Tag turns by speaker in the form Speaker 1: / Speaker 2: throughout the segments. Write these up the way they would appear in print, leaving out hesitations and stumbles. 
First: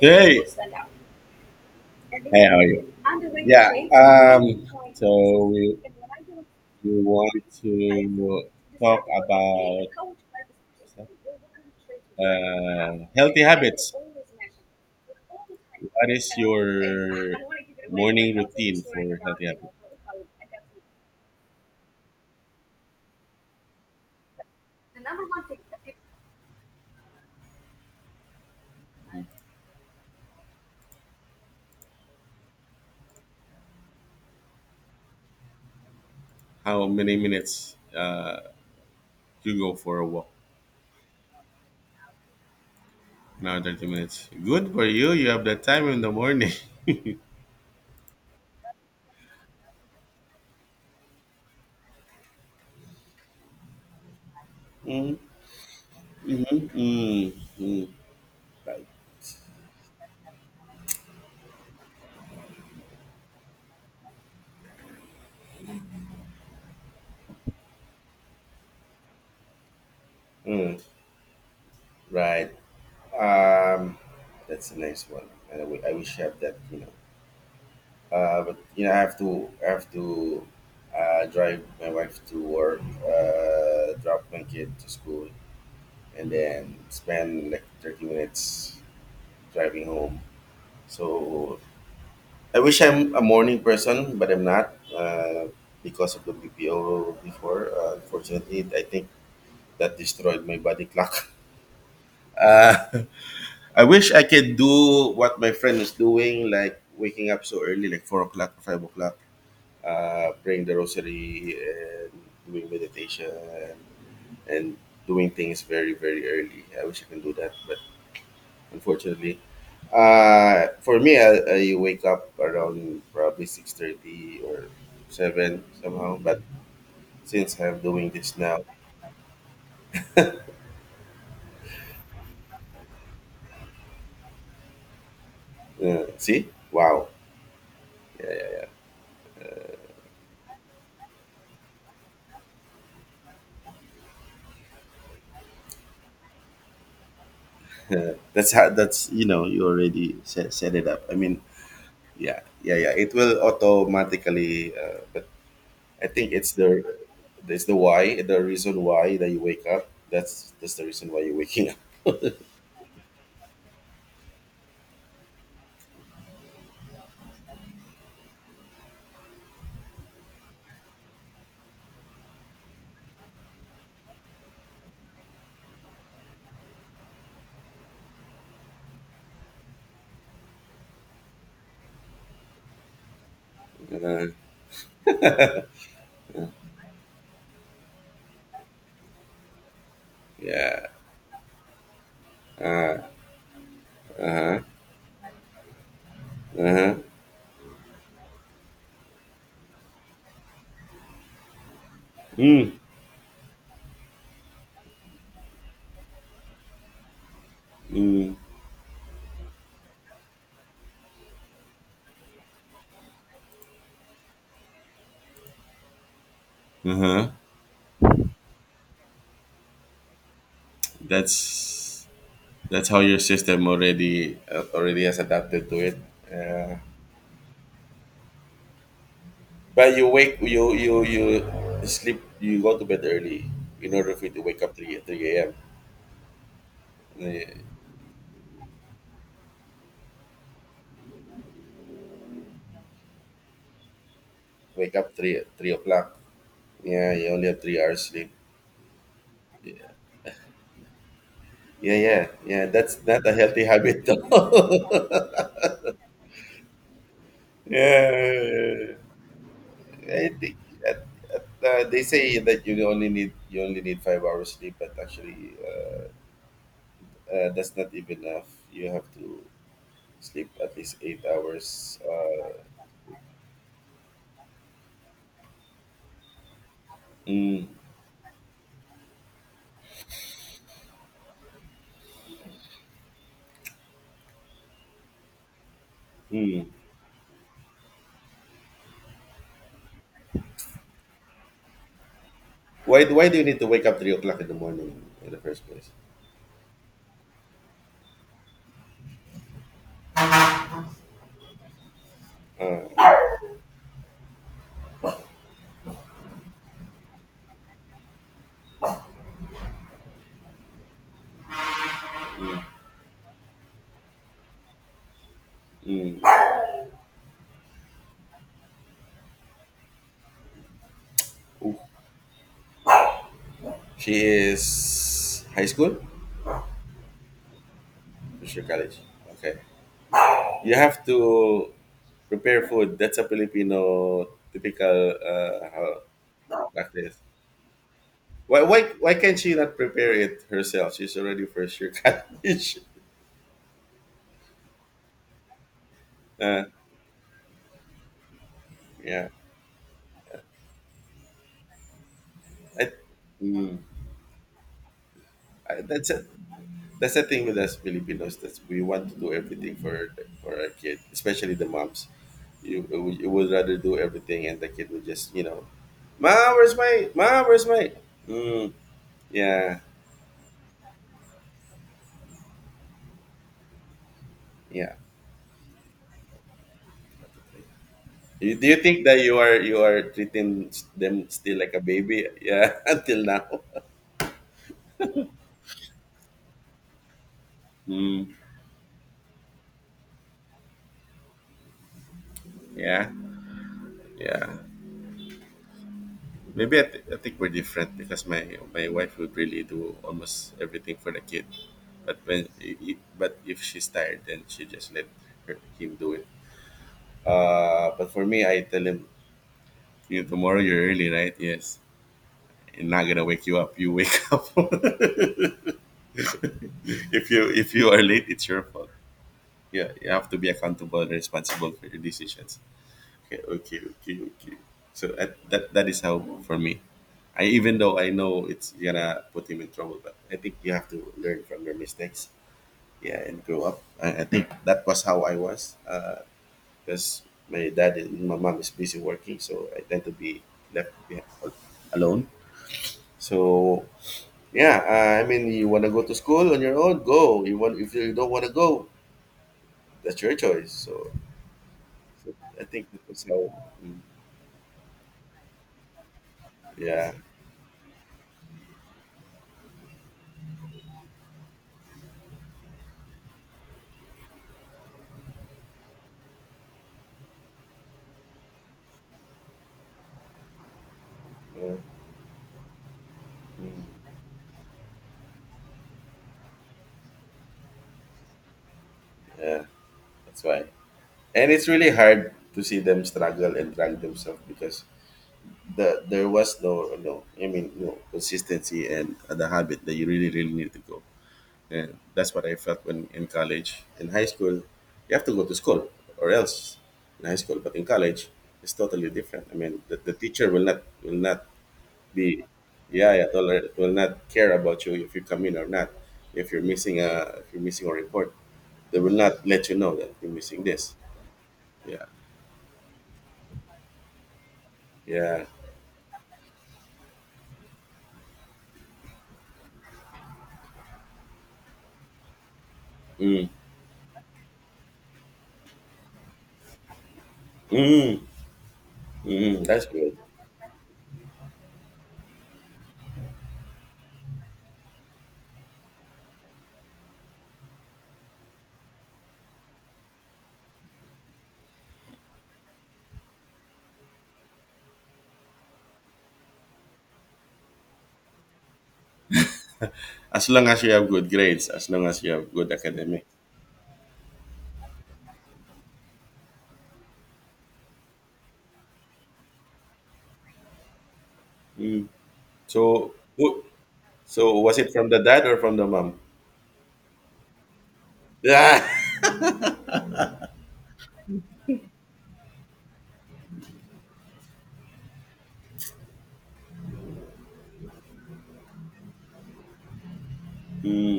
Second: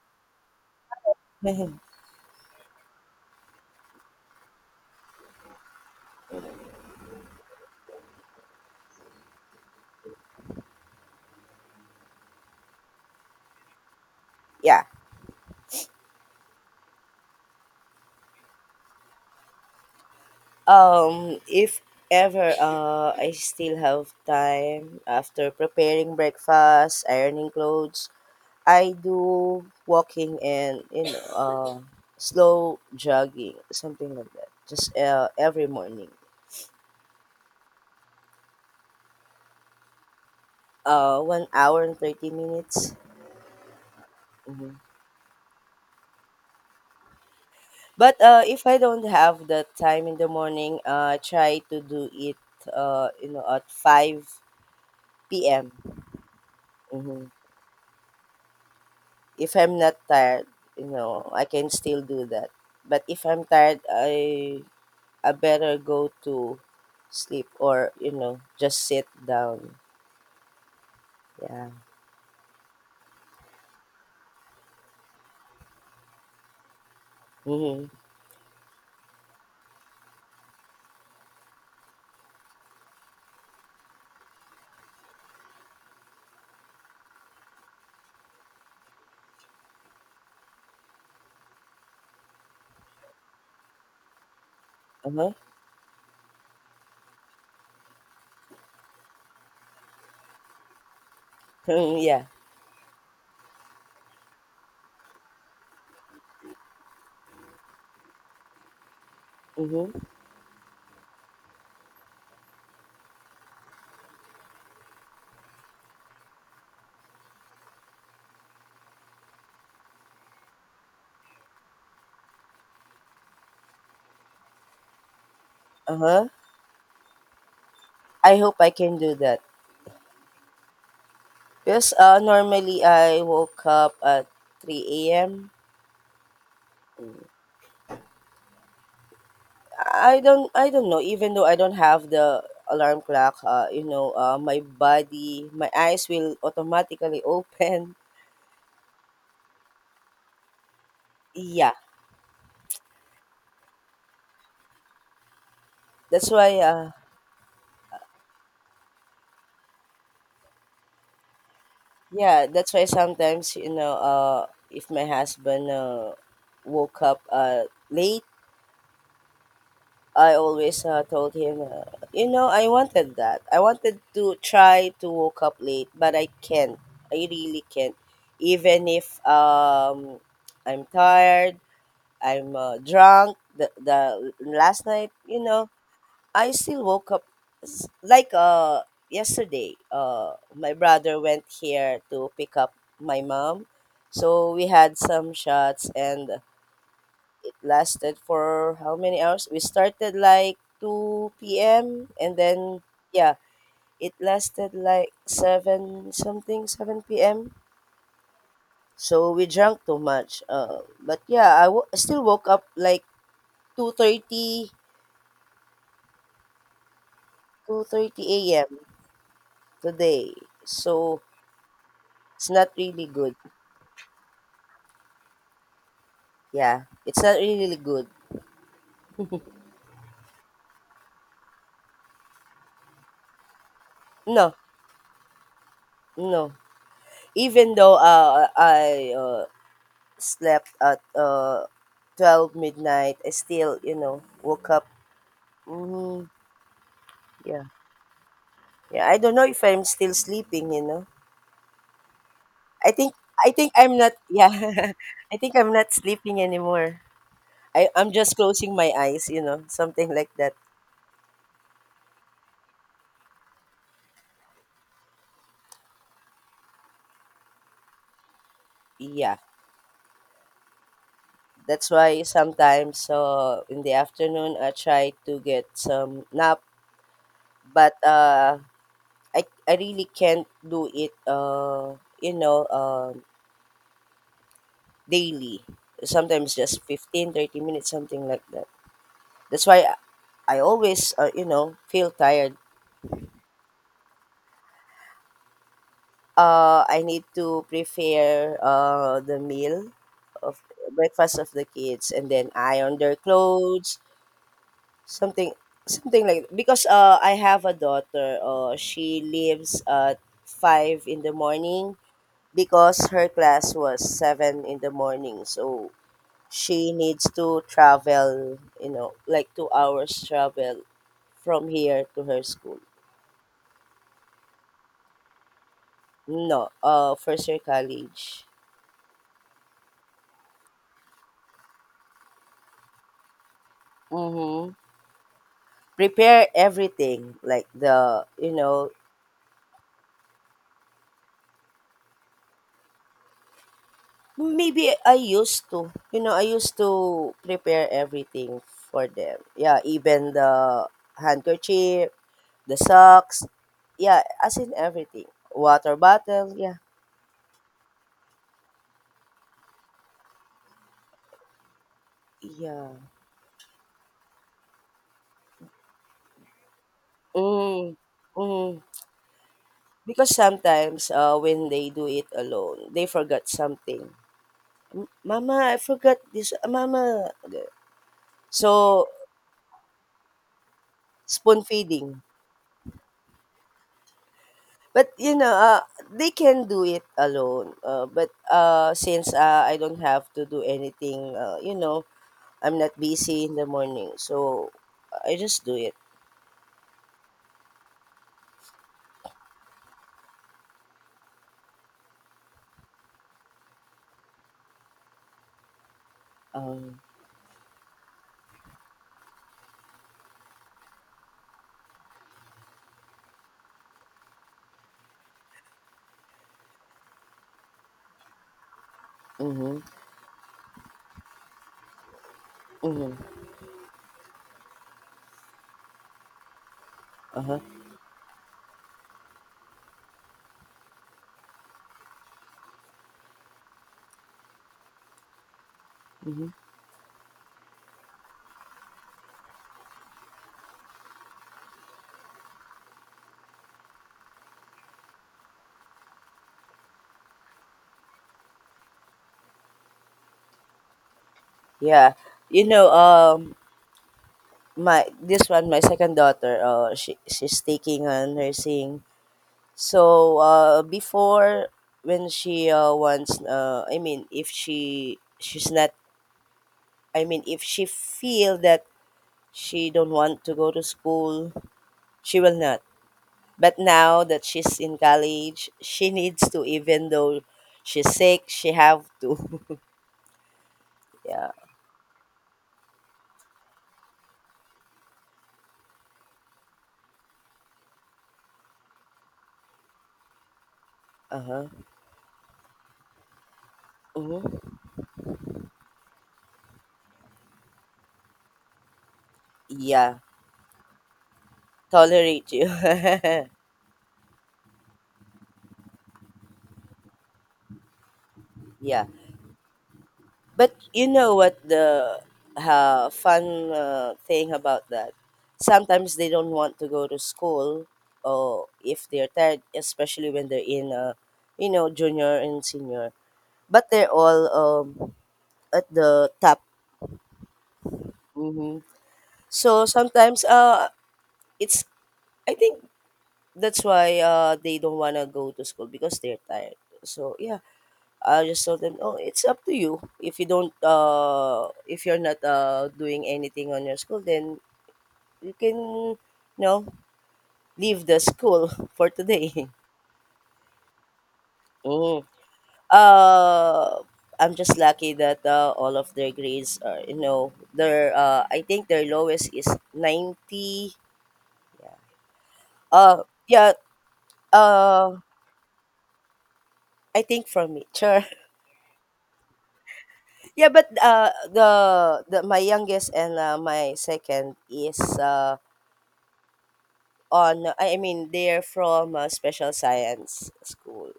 Speaker 1: Hey,
Speaker 2: Mhm.
Speaker 1: hey, how are you? Yeah, um, so we want to talk really about healthy habits.
Speaker 2: Yeah.
Speaker 1: What is your morning routine for healthy habits?
Speaker 2: If ever I still have time after preparing breakfast, ironing clothes, I do walking and slow jogging, something like that. Just every morning,
Speaker 1: How many minutes you go for a walk?
Speaker 2: 1 hour and 30 minutes.
Speaker 1: Now 30 minutes. Good
Speaker 2: Mhm.
Speaker 1: for you. You have that time in the morning.
Speaker 2: But if I don't have the time in the morning, I try to do it. At
Speaker 1: Mm-hmm,
Speaker 2: 5 p.m. Mhm.
Speaker 1: mm-hmm,
Speaker 2: If I'm not tired, I can still do that. But if I'm tired, I better go to sleep or, just sit down.
Speaker 1: mm-hmm.
Speaker 2: Yeah.
Speaker 1: Right. Um, that's a nice one, and I wish I had that.
Speaker 2: Mhm.
Speaker 1: But I have to, drive my wife to work, drop my kid to school, and then spend like 30 minutes driving home. So I wish I'm a morning person, but I'm not
Speaker 2: Uh-huh.
Speaker 1: because of the BPO before. Unfortunately, I think that destroyed my body clock.
Speaker 2: yeah.
Speaker 1: Uh, I wish I could do what my friend is doing, like waking up so early, like 4 o'clock, 5 o'clock,
Speaker 2: Mhm.
Speaker 1: praying the rosary and doing meditation and doing things very, very early. I wish I can do that, but unfortunately, for me, I wake up around probably 6:30 or seven somehow.
Speaker 2: Uh-huh.
Speaker 1: But since I'm doing
Speaker 2: I
Speaker 1: this
Speaker 2: hope
Speaker 1: now,
Speaker 2: I can do that. Because normally I woke up at 3 a.m.
Speaker 1: see, wow.
Speaker 2: I don't know even though I don't have the alarm clock, my eyes will automatically open.
Speaker 1: That's how, that's, you already set it up. I mean,
Speaker 2: Yeah,
Speaker 1: yeah, yeah, yeah. It will automatically. But I
Speaker 2: that's
Speaker 1: think it's
Speaker 2: why
Speaker 1: the it's the the reason why that you wake up. That's the reason why you're waking up.
Speaker 2: yeah, that's why sometimes, if my husband woke up late, I always told him, I wanted that. I wanted to try to wake up late, but I can't. I really can't. Even if, I'm tired, I'm drunk. The,
Speaker 1: Uh,
Speaker 2: the last night, I still woke up like yesterday. My
Speaker 1: yeah.
Speaker 2: brother went here to pick up
Speaker 1: Uh
Speaker 2: my mom, so
Speaker 1: huh.
Speaker 2: we had some shots, and
Speaker 1: Uh huh.
Speaker 2: it lasted for how many hours? We started like 2 p.m., and then,
Speaker 1: Mm,
Speaker 2: yeah, it lasted like seven something, 7 p.m.
Speaker 1: mm,
Speaker 2: So we drank too much. But yeah, I still woke up like 2:30,
Speaker 1: uh huh.
Speaker 2: 2:30 a.m. today. So
Speaker 1: That's
Speaker 2: it's not
Speaker 1: that's how
Speaker 2: really
Speaker 1: your
Speaker 2: good.
Speaker 1: system already, already has adapted to it. Uh,
Speaker 2: Yeah, it's not really good.
Speaker 1: but you wake you you you sleep you go to bed early in order for you to
Speaker 2: No,
Speaker 1: wake up three a.m.
Speaker 2: no.
Speaker 1: Uh,
Speaker 2: Even though I slept at 12 midnight, I still, woke up.
Speaker 1: Wake up three o'clock.
Speaker 2: Mm,
Speaker 1: Yeah, you only have
Speaker 2: yeah,
Speaker 1: 3 hours sleep.
Speaker 2: yeah. I don't know if I'm
Speaker 1: Yeah,
Speaker 2: still sleeping.
Speaker 1: yeah, yeah.
Speaker 2: I
Speaker 1: That's
Speaker 2: think
Speaker 1: not a
Speaker 2: I
Speaker 1: healthy
Speaker 2: think I'm
Speaker 1: habit.
Speaker 2: not. Yeah,
Speaker 1: though.
Speaker 2: I think I'm not sleeping anymore. I'm just closing my
Speaker 1: Yeah,
Speaker 2: eyes, something
Speaker 1: I
Speaker 2: like that.
Speaker 1: think that, they say that you only need 5 hours sleep, but actually, that's not even enough. You have
Speaker 2: Yeah,
Speaker 1: to sleep at least eight
Speaker 2: that's
Speaker 1: hours.
Speaker 2: why sometimes, in the afternoon, I try to get some nap,
Speaker 1: Mm,
Speaker 2: but I really can't do it. Daily. Sometimes
Speaker 1: mm.
Speaker 2: just 15, 30 minutes, something like that. That's why I always, feel tired.
Speaker 1: Why do you need to wake up 3 o'clock in the morning in the first place?
Speaker 2: I need to prepare the meal of breakfast of the kids, and then iron their clothes, something something like, because I have a daughter. She leaves at 5 in the morning because her class was 7 in the morning, so
Speaker 1: Mm.
Speaker 2: she needs to travel, like, 2 hours travel from here to her school.
Speaker 1: She is high school.
Speaker 2: No, first year college.
Speaker 1: Is she college? Okay. You have to prepare food. That's a Filipino
Speaker 2: Mm-hmm.
Speaker 1: typical
Speaker 2: Prepare
Speaker 1: practice.
Speaker 2: everything, like, the you
Speaker 1: Why, why
Speaker 2: know
Speaker 1: why can't she not prepare it herself? She's already first year college.
Speaker 2: Maybe i used to you know i
Speaker 1: Uh,
Speaker 2: used to prepare everything for
Speaker 1: yeah,
Speaker 2: them, yeah, even the handkerchief, the
Speaker 1: I,
Speaker 2: socks,
Speaker 1: mm,
Speaker 2: yeah, as in everything,
Speaker 1: I,
Speaker 2: water bottle, yeah,
Speaker 1: that's the thing with us Filipinos, that we want to do everything for our kid, especially the moms.
Speaker 2: yeah.
Speaker 1: You, you would rather do everything, and the kid would just, ma, where's my? Ma, where's my?
Speaker 2: Mm,
Speaker 1: Mm,
Speaker 2: mhm.
Speaker 1: yeah,
Speaker 2: Because sometimes, when they do it alone, they forgot something.
Speaker 1: yeah.
Speaker 2: "M Mama, I forgot this, mama."
Speaker 1: Do you think
Speaker 2: So,
Speaker 1: that you are treating them still
Speaker 2: spoon
Speaker 1: like a
Speaker 2: feeding.
Speaker 1: baby? Yeah, until now.
Speaker 2: But, they can do it alone, but,
Speaker 1: Mm,
Speaker 2: since, I don't have to do anything, I'm not
Speaker 1: yeah,
Speaker 2: busy in the morning,
Speaker 1: yeah.
Speaker 2: so I just do it.
Speaker 1: Maybe I think we're different, because my wife would really do almost everything for the kid, but but if she's tired, then she just let her, him do it.
Speaker 2: Um,
Speaker 1: But for me, I tell him, you, tomorrow you're early, right? Yes, I'm not gonna wake you up. You wake up. If you are late, it's your fault.
Speaker 2: mhm,
Speaker 1: Yeah, you have to be accountable and responsible for your decisions.
Speaker 2: mhm,
Speaker 1: Okay, okay, okay, okay. So that is how, for me,
Speaker 2: uh-huh,
Speaker 1: even though I know it's gonna put him in trouble, but I think you have to learn from your mistakes, yeah, and grow up. I think that was how I was.
Speaker 2: mhm.
Speaker 1: Because my dad and my mom is busy working, so I tend to be left behind, alone. So yeah, I mean, you want to go to school on your own, go. You want If you don't want to go, that's your choice. So,
Speaker 2: Yeah,
Speaker 1: so I
Speaker 2: you
Speaker 1: think
Speaker 2: know,
Speaker 1: that was how.
Speaker 2: um
Speaker 1: Mm,
Speaker 2: my this one my second daughter,
Speaker 1: yeah,
Speaker 2: she's taking, nursing. So, before, when she wants, I mean, if she's not, I mean, if she feel that she don't want to go to school,
Speaker 1: mm,
Speaker 2: she will not. But now that she's in college, she needs to, even though she's sick, she have to.
Speaker 1: yeah, that's why.
Speaker 2: Yeah.
Speaker 1: And it's really hard to see them struggle and drag themselves, because there was I mean no consistency and the habit that you really, really need to go.
Speaker 2: Uh-huh.
Speaker 1: And that's what I felt when in college, in high school,
Speaker 2: Hmm.
Speaker 1: you have to go to school, or else, in high school. But in college, it's totally different. I mean, the
Speaker 2: Yeah.
Speaker 1: teacher will not, the
Speaker 2: Tolerate you.
Speaker 1: yeah, yeah, will not care about you if you come in or not. If you're missing a report, they
Speaker 2: Yeah.
Speaker 1: will not let you know that you're missing
Speaker 2: But
Speaker 1: this.
Speaker 2: you know what,
Speaker 1: Yeah,
Speaker 2: the fun thing about that?
Speaker 1: yeah.
Speaker 2: Sometimes they don't want to go to school, or if they're tired, especially when they're in, junior and senior.
Speaker 1: Mm,
Speaker 2: But they're all, at the top.
Speaker 1: mm,
Speaker 2: Hmm.
Speaker 1: mm. That's
Speaker 2: So
Speaker 1: good.
Speaker 2: sometimes, it's I think that's why they don't wanna go to school, because they're tired. So yeah, I just told them, "Oh, it's up to you. If you're not doing anything on your school, then you can, know, leave the school for today."
Speaker 1: As long as you have good grades, as long as
Speaker 2: Mm.
Speaker 1: you have good academic.
Speaker 2: Uh, I'm just lucky that all of their grades are, you know, their. I think their lowest is 90. Yeah.
Speaker 1: Mm. so
Speaker 2: Uh,
Speaker 1: who,
Speaker 2: yeah.
Speaker 1: so was it from
Speaker 2: Uh,
Speaker 1: the dad or from the mom?
Speaker 2: I think from me, sure.
Speaker 1: Yeah.
Speaker 2: Yeah, but the my youngest and my second is, on I mean, they're from a special science school.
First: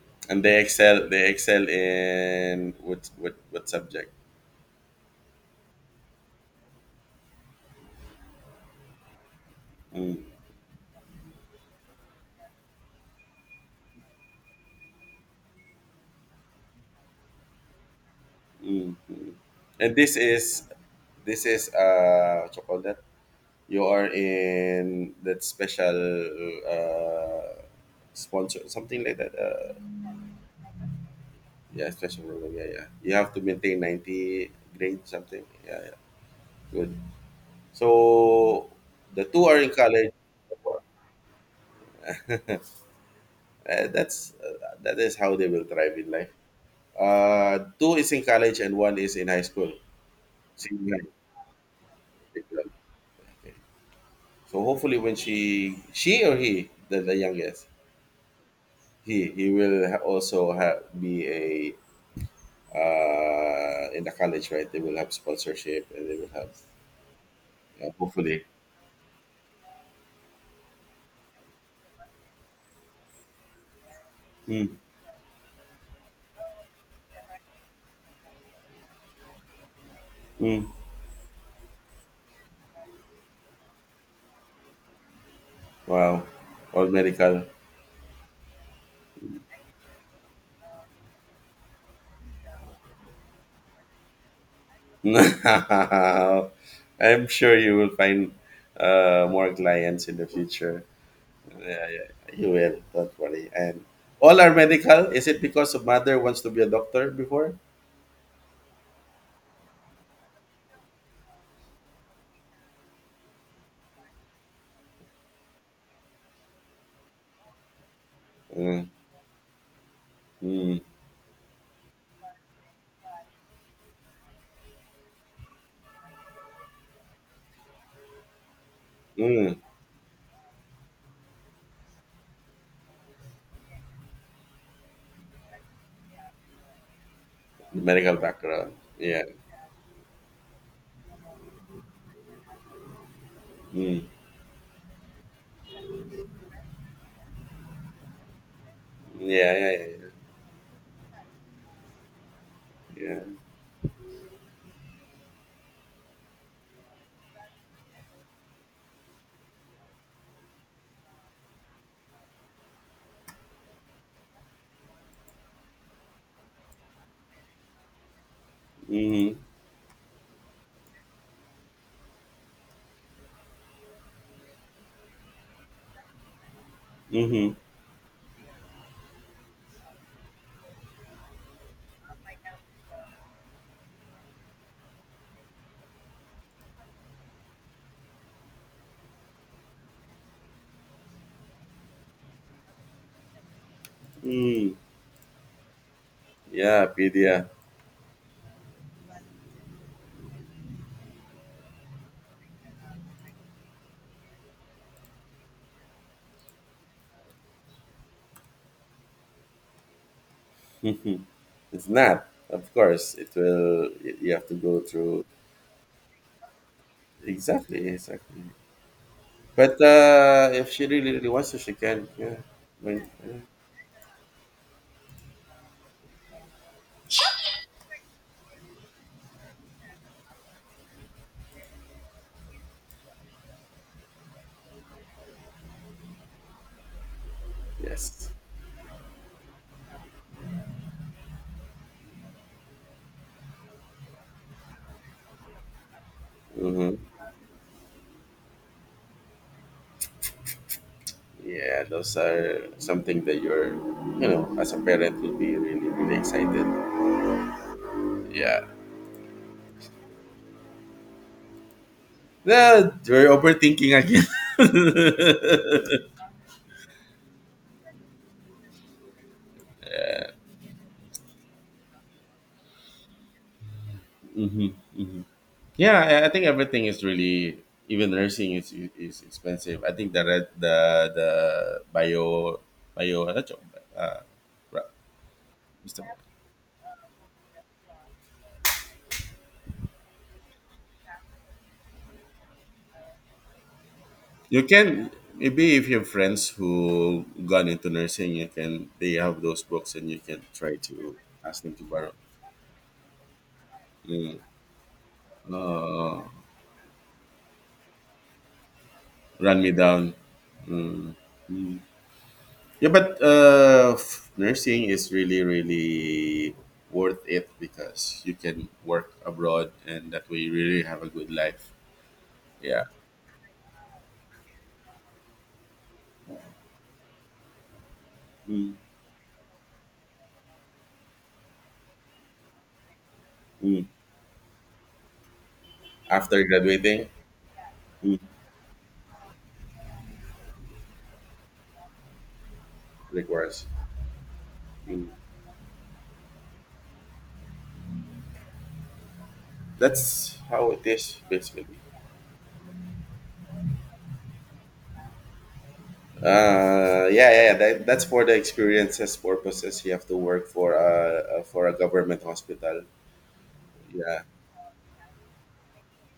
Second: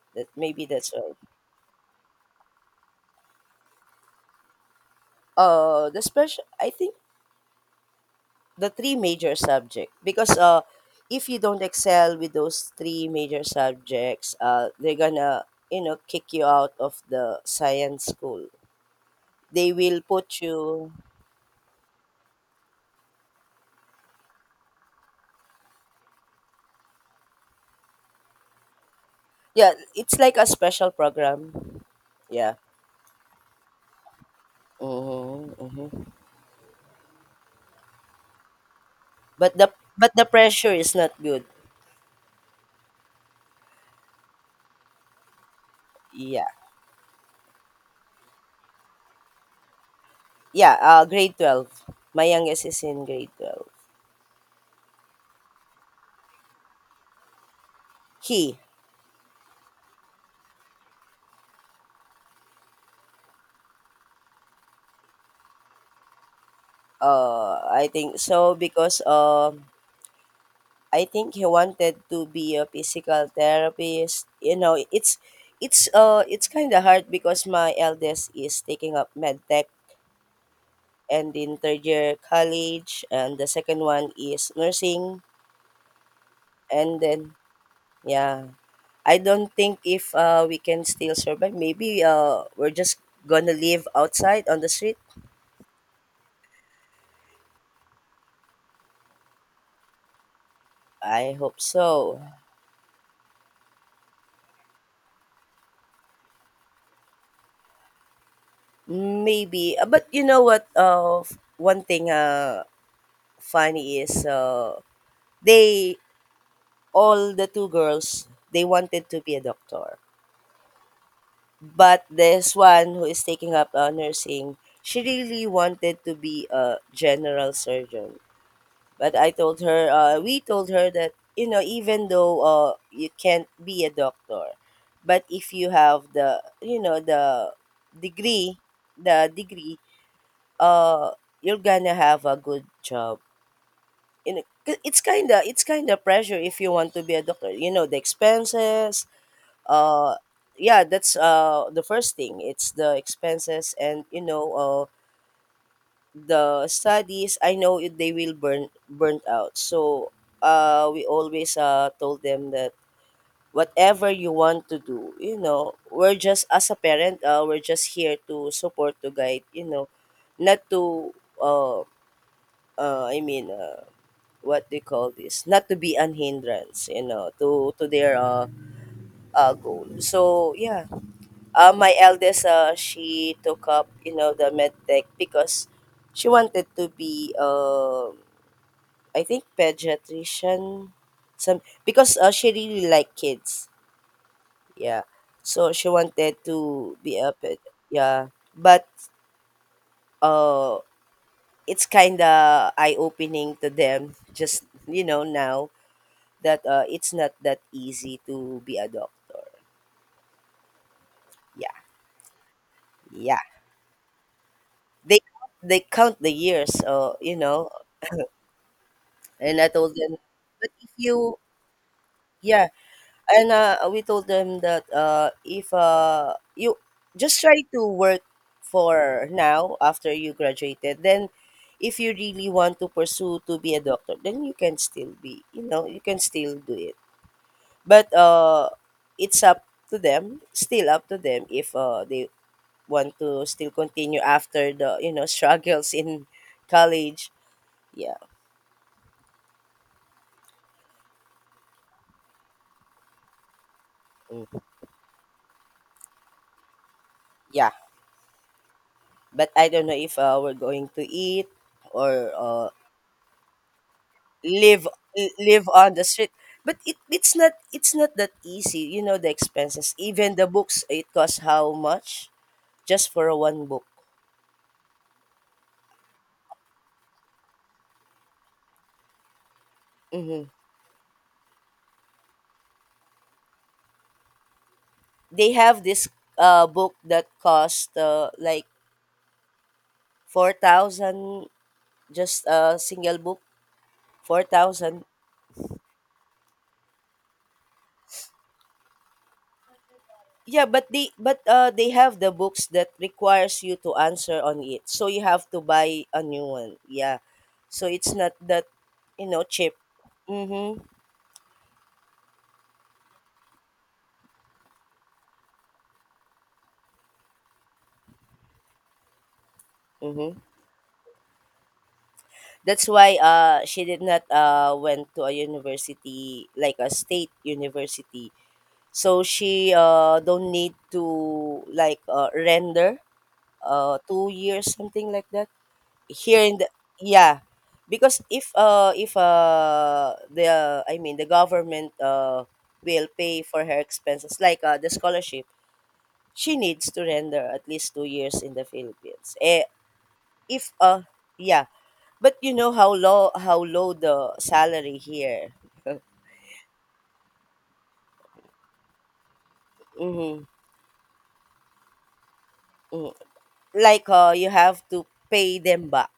Speaker 2: That,
Speaker 1: And they
Speaker 2: maybe that's
Speaker 1: excel
Speaker 2: why.
Speaker 1: they excel in what subject?
Speaker 2: The special, I think, the three major subject,
Speaker 1: Mm,
Speaker 2: because if you don't excel with those three major subjects, they're gonna, kick you out of the science school.
Speaker 1: mm, mm.
Speaker 2: They
Speaker 1: And
Speaker 2: will
Speaker 1: this
Speaker 2: put
Speaker 1: is,
Speaker 2: you—
Speaker 1: what you call that. You are in that special, uh, sponsor, something like that.
Speaker 2: Yeah, it's like a special program.
Speaker 1: Yeah, special program.
Speaker 2: Yeah.
Speaker 1: Yeah, yeah. You have to maintain 90 grade, something.
Speaker 2: Mm-hmm,
Speaker 1: Yeah, yeah.
Speaker 2: mm-hmm.
Speaker 1: Good. So the two
Speaker 2: But
Speaker 1: are in
Speaker 2: the
Speaker 1: college.
Speaker 2: but the pressure is not good.
Speaker 1: That is how they will thrive in life.
Speaker 2: Yeah.
Speaker 1: Two is in college and one is in high school.
Speaker 2: Yeah,
Speaker 1: Senior
Speaker 2: grade 12. My
Speaker 1: high school.
Speaker 2: youngest is in grade
Speaker 1: Okay.
Speaker 2: 12.
Speaker 1: So hopefully, when she or he, the youngest,
Speaker 2: He,
Speaker 1: he will also have be a, in the college, right? They will have sponsorship and they will have,
Speaker 2: I
Speaker 1: yeah,
Speaker 2: think
Speaker 1: hopefully.
Speaker 2: so, because, I think he wanted to be a physical therapist. You
Speaker 1: Mm,
Speaker 2: know, it's kind of hard because my eldest is taking up med tech,
Speaker 1: mm.
Speaker 2: and in third year college, and the second one is nursing,
Speaker 1: Wow. All
Speaker 2: and then
Speaker 1: medical.
Speaker 2: yeah, I don't think if we can still survive. Maybe we're just gonna live outside on the street.
Speaker 1: Now, I'm sure you will find more clients in the future.
Speaker 2: I hope
Speaker 1: Yeah, yeah,
Speaker 2: so.
Speaker 1: you will. Don't worry. And all are medical. Is it because of mother wants to be a doctor before?
Speaker 2: Maybe, but you know what? One thing funny is, they all the two girls they
Speaker 1: Mm,
Speaker 2: wanted to be a doctor,
Speaker 1: mm,
Speaker 2: but this one, who is taking up nursing, she really wanted to be a general surgeon. But I
Speaker 1: mm.
Speaker 2: told her, We told her that, even though, you can't be a doctor, but if you have the,
Speaker 1: Medical
Speaker 2: degree,
Speaker 1: background. Yeah.
Speaker 2: the degree, uh you're gonna have a good job,
Speaker 1: Mm.
Speaker 2: 'cause it's kind of pressure. If you want to be a doctor, the expenses,
Speaker 1: Yeah, yeah, yeah, yeah.
Speaker 2: uh yeah, that's the first thing, it's the
Speaker 1: Yeah.
Speaker 2: expenses. And the studies, I know, they will burnt out. So we always told them that whatever you want to do, we're just, as a parent, we're just here to support, to
Speaker 1: Mm-hmm. Mm-hmm.
Speaker 2: guide. Not to, uh I mean, what do you call this? Not to be an hindrance,
Speaker 1: Mm hmm, mm
Speaker 2: to their, goal. So yeah, my eldest, she took up, the med tech, because she wanted to be, I think, pediatrician, some, because she really liked kids.
Speaker 1: hmm.
Speaker 2: Yeah, so she wanted
Speaker 1: Yeah,
Speaker 2: to be a
Speaker 1: Pedia.
Speaker 2: ped. Yeah, but uh, it's kind of eye opening to them, just, now that, it's not that easy to be a doctor. Yeah,
Speaker 1: It's not. Of course, it
Speaker 2: yeah.
Speaker 1: will. You have to go
Speaker 2: They
Speaker 1: through.
Speaker 2: they count the years,
Speaker 1: Exactly, exactly.
Speaker 2: and I
Speaker 1: But
Speaker 2: told them,
Speaker 1: if
Speaker 2: "But
Speaker 1: she
Speaker 2: if
Speaker 1: really, really
Speaker 2: you—"
Speaker 1: wants to, she can. Yeah.
Speaker 2: Yeah,
Speaker 1: Right. Yeah.
Speaker 2: and, we told them that, If, you just try to work for now after you graduated, then, if you really want to pursue to be a doctor, then you can still be, you can still do it." But,
Speaker 1: Yes.
Speaker 2: it's up to them, still up to them, if, they want to still continue after the, struggles in
Speaker 1: Mm-hmm.
Speaker 2: college, yeah.
Speaker 1: Yeah, those are something that you're,
Speaker 2: Mm,
Speaker 1: as a parent, will be really, really excited.
Speaker 2: yeah.
Speaker 1: Yeah.
Speaker 2: But I don't know if we're going to eat, or
Speaker 1: No, you're overthinking again.
Speaker 2: live, live on the street. But it's not that easy. The expenses, even the books, it costs how much just for one book?
Speaker 1: Mm-hmm. Yeah, I think everything is really, even nursing is expensive. I think the
Speaker 2: Mm-hmm.
Speaker 1: red, the the bio bio ano to? uh, ra-
Speaker 2: They have this,
Speaker 1: basta-
Speaker 2: book that cost, like, 4,000, just a single book,
Speaker 1: you
Speaker 2: 4,000.
Speaker 1: can, maybe if you have friends who gone into nursing, you can they have those books and you can
Speaker 2: Yeah,
Speaker 1: try
Speaker 2: but
Speaker 1: to ask them to
Speaker 2: they
Speaker 1: borrow.
Speaker 2: have the books that requires you to
Speaker 1: Mm.
Speaker 2: answer on it. So you have to buy
Speaker 1: Uh,
Speaker 2: a new one. Yeah. So it's not that,
Speaker 1: Run me
Speaker 2: cheap.
Speaker 1: down.
Speaker 2: Mhm.
Speaker 1: Mm. Mm. Yeah, but nursing is really, really worth it, because you can work abroad and that way
Speaker 2: Mhm.
Speaker 1: you really have a good life. Yeah.
Speaker 2: That's why she did not went to a university like a state university.
Speaker 1: Mm,
Speaker 2: So she don't need to, like, render
Speaker 1: mm.
Speaker 2: 2 years, something like that.
Speaker 1: After
Speaker 2: Here in the—
Speaker 1: graduating,
Speaker 2: Yeah,
Speaker 1: mm,
Speaker 2: because if the, I mean, the government will pay for
Speaker 1: requires.
Speaker 2: her expenses, like, the
Speaker 1: Mm.
Speaker 2: scholarship. She needs to render at least 2 years in the Philippines, eh,
Speaker 1: That's how
Speaker 2: if
Speaker 1: it is,
Speaker 2: yeah.
Speaker 1: basically.
Speaker 2: But you know how low, the salary here.
Speaker 1: Yeah, yeah, yeah, that's for the experiences purposes. You have to
Speaker 2: Mm-hmm,
Speaker 1: work for a government hospital.
Speaker 2: mm-hmm. Like,
Speaker 1: Yeah.
Speaker 2: you have to pay them back,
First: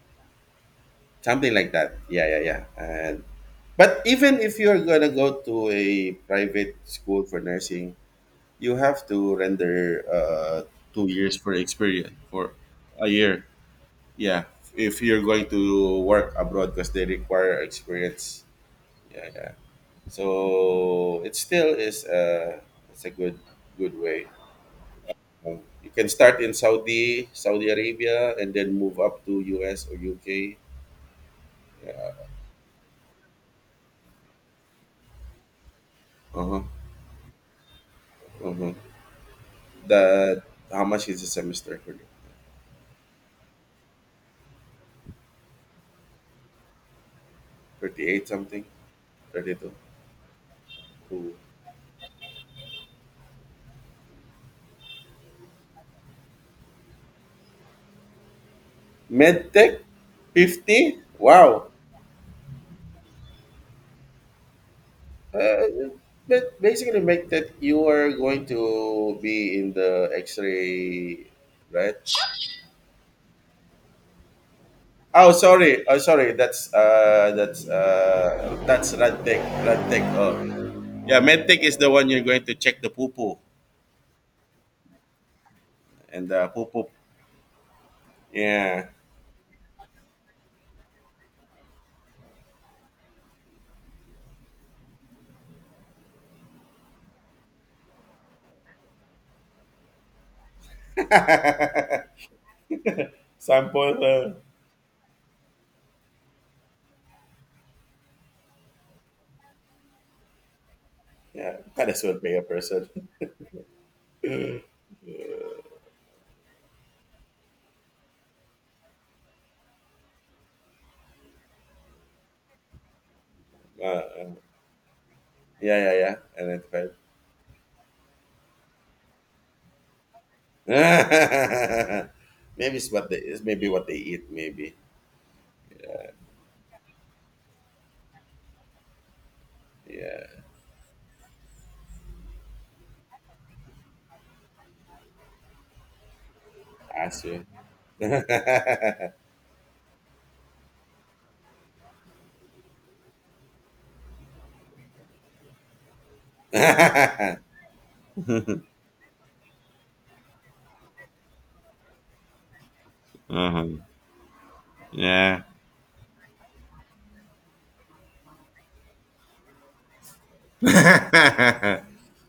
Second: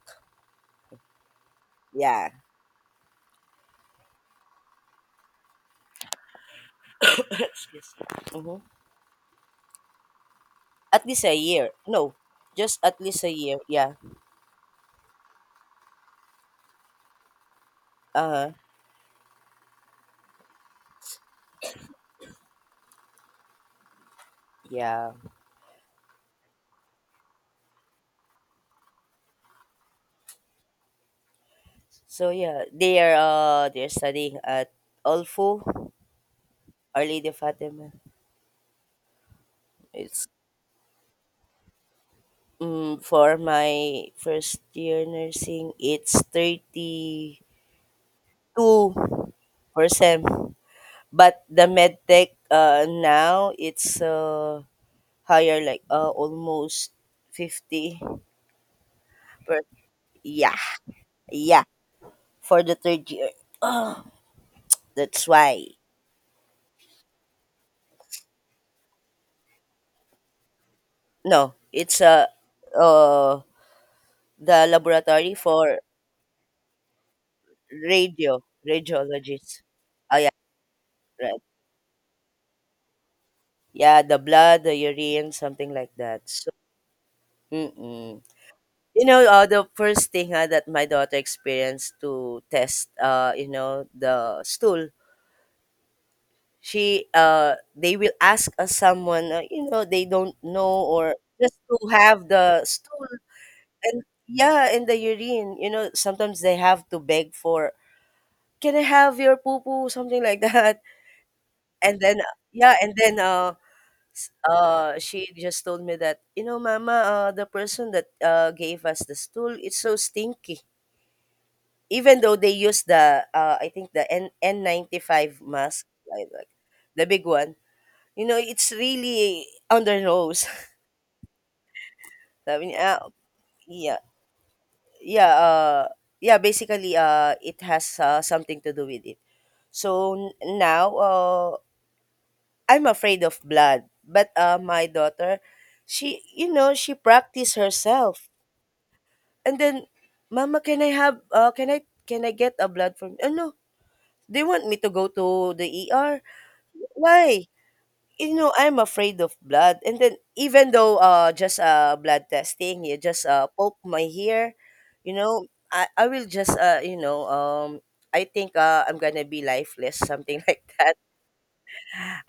Speaker 1: Something like that. Yeah,
Speaker 2: yeah.
Speaker 1: yeah, yeah. And but even if you're gonna go to a private school for
Speaker 2: Excuse
Speaker 1: nursing,
Speaker 2: me. Mhm.
Speaker 1: you have to render
Speaker 2: At
Speaker 1: two
Speaker 2: least a
Speaker 1: years for
Speaker 2: year.
Speaker 1: experience,
Speaker 2: No,
Speaker 1: for
Speaker 2: just at
Speaker 1: a
Speaker 2: least a
Speaker 1: year.
Speaker 2: year, yeah.
Speaker 1: Yeah, if you're going to work abroad, because they require experience.
Speaker 2: Uh-huh.
Speaker 1: Yeah, yeah. So it still is a, it's a good way.
Speaker 2: Yeah.
Speaker 1: You can start in Saudi, Saudi Arabia, and then move up to US or UK.
Speaker 2: So yeah, they're studying at Olfu,
Speaker 1: Uh huh.
Speaker 2: Our Lady of Fatima.
Speaker 1: Uh huh.
Speaker 2: It's,
Speaker 1: that How much is a semester for you?
Speaker 2: for my first year nursing, it's thirty
Speaker 1: 38 something.
Speaker 2: two
Speaker 1: 32.
Speaker 2: percent.
Speaker 1: Ooh.
Speaker 2: But the med tech, now it's higher, like, almost 50 per—
Speaker 1: Medtech.
Speaker 2: Yeah,
Speaker 1: 50,
Speaker 2: yeah.
Speaker 1: wow.
Speaker 2: For the third year. That's why.
Speaker 1: uh, but basically make that you are going to be in the x-ray,
Speaker 2: No,
Speaker 1: right?
Speaker 2: it's, uh the
Speaker 1: Oh
Speaker 2: laboratory for
Speaker 1: sorry, oh sorry,
Speaker 2: radio
Speaker 1: that's radtech.
Speaker 2: radiologists. Oh yeah,
Speaker 1: Oh, yeah.
Speaker 2: right.
Speaker 1: Medtech is the one you're going to check the poo poo.
Speaker 2: Yeah, the blood, the urine, something like
Speaker 1: And
Speaker 2: that.
Speaker 1: the
Speaker 2: So,
Speaker 1: poo poo.
Speaker 2: mm-mm.
Speaker 1: Yeah.
Speaker 2: The first thing that my daughter experienced to test, the stool. They will ask someone, they don't know or just to have the stool
Speaker 1: Sample,
Speaker 2: and, yeah, and the urine. Sometimes they have to beg for, "Can I have your poo poo," something like that,
Speaker 1: yeah, might
Speaker 2: and
Speaker 1: as well
Speaker 2: then,
Speaker 1: pay a
Speaker 2: yeah,
Speaker 1: person.
Speaker 2: and then she just told me that, mama, the person that gave us the stool, it's so stinky, even though they use the, I
Speaker 1: Uh,
Speaker 2: think, the
Speaker 1: uh,
Speaker 2: N95 mask,
Speaker 1: yeah, yeah, yeah.
Speaker 2: like
Speaker 1: Identified.
Speaker 2: the big one, you know, it's really on their nose. Sabi
Speaker 1: Maybe it's
Speaker 2: niya, "Ah,
Speaker 1: what they it's maybe what they
Speaker 2: yeah,
Speaker 1: eat. Maybe.
Speaker 2: yeah, yeah, basically it has, something to do with it. So
Speaker 1: Yeah.
Speaker 2: now I'm afraid of blood, but my daughter, she you know she
Speaker 1: Ask you.
Speaker 2: practiced herself. And then, 'Mama, can I have, can I get a blood from—' 'Oh, no. They want me to go to the ER.' 'Why?' 'You know, I'm afraid of blood.' And then, even though, just, blood testing, you just, poke
Speaker 1: Uh-huh.
Speaker 2: my hair, you
Speaker 1: Yeah.
Speaker 2: know, I will just, I think, I'm gonna be lifeless, something like that.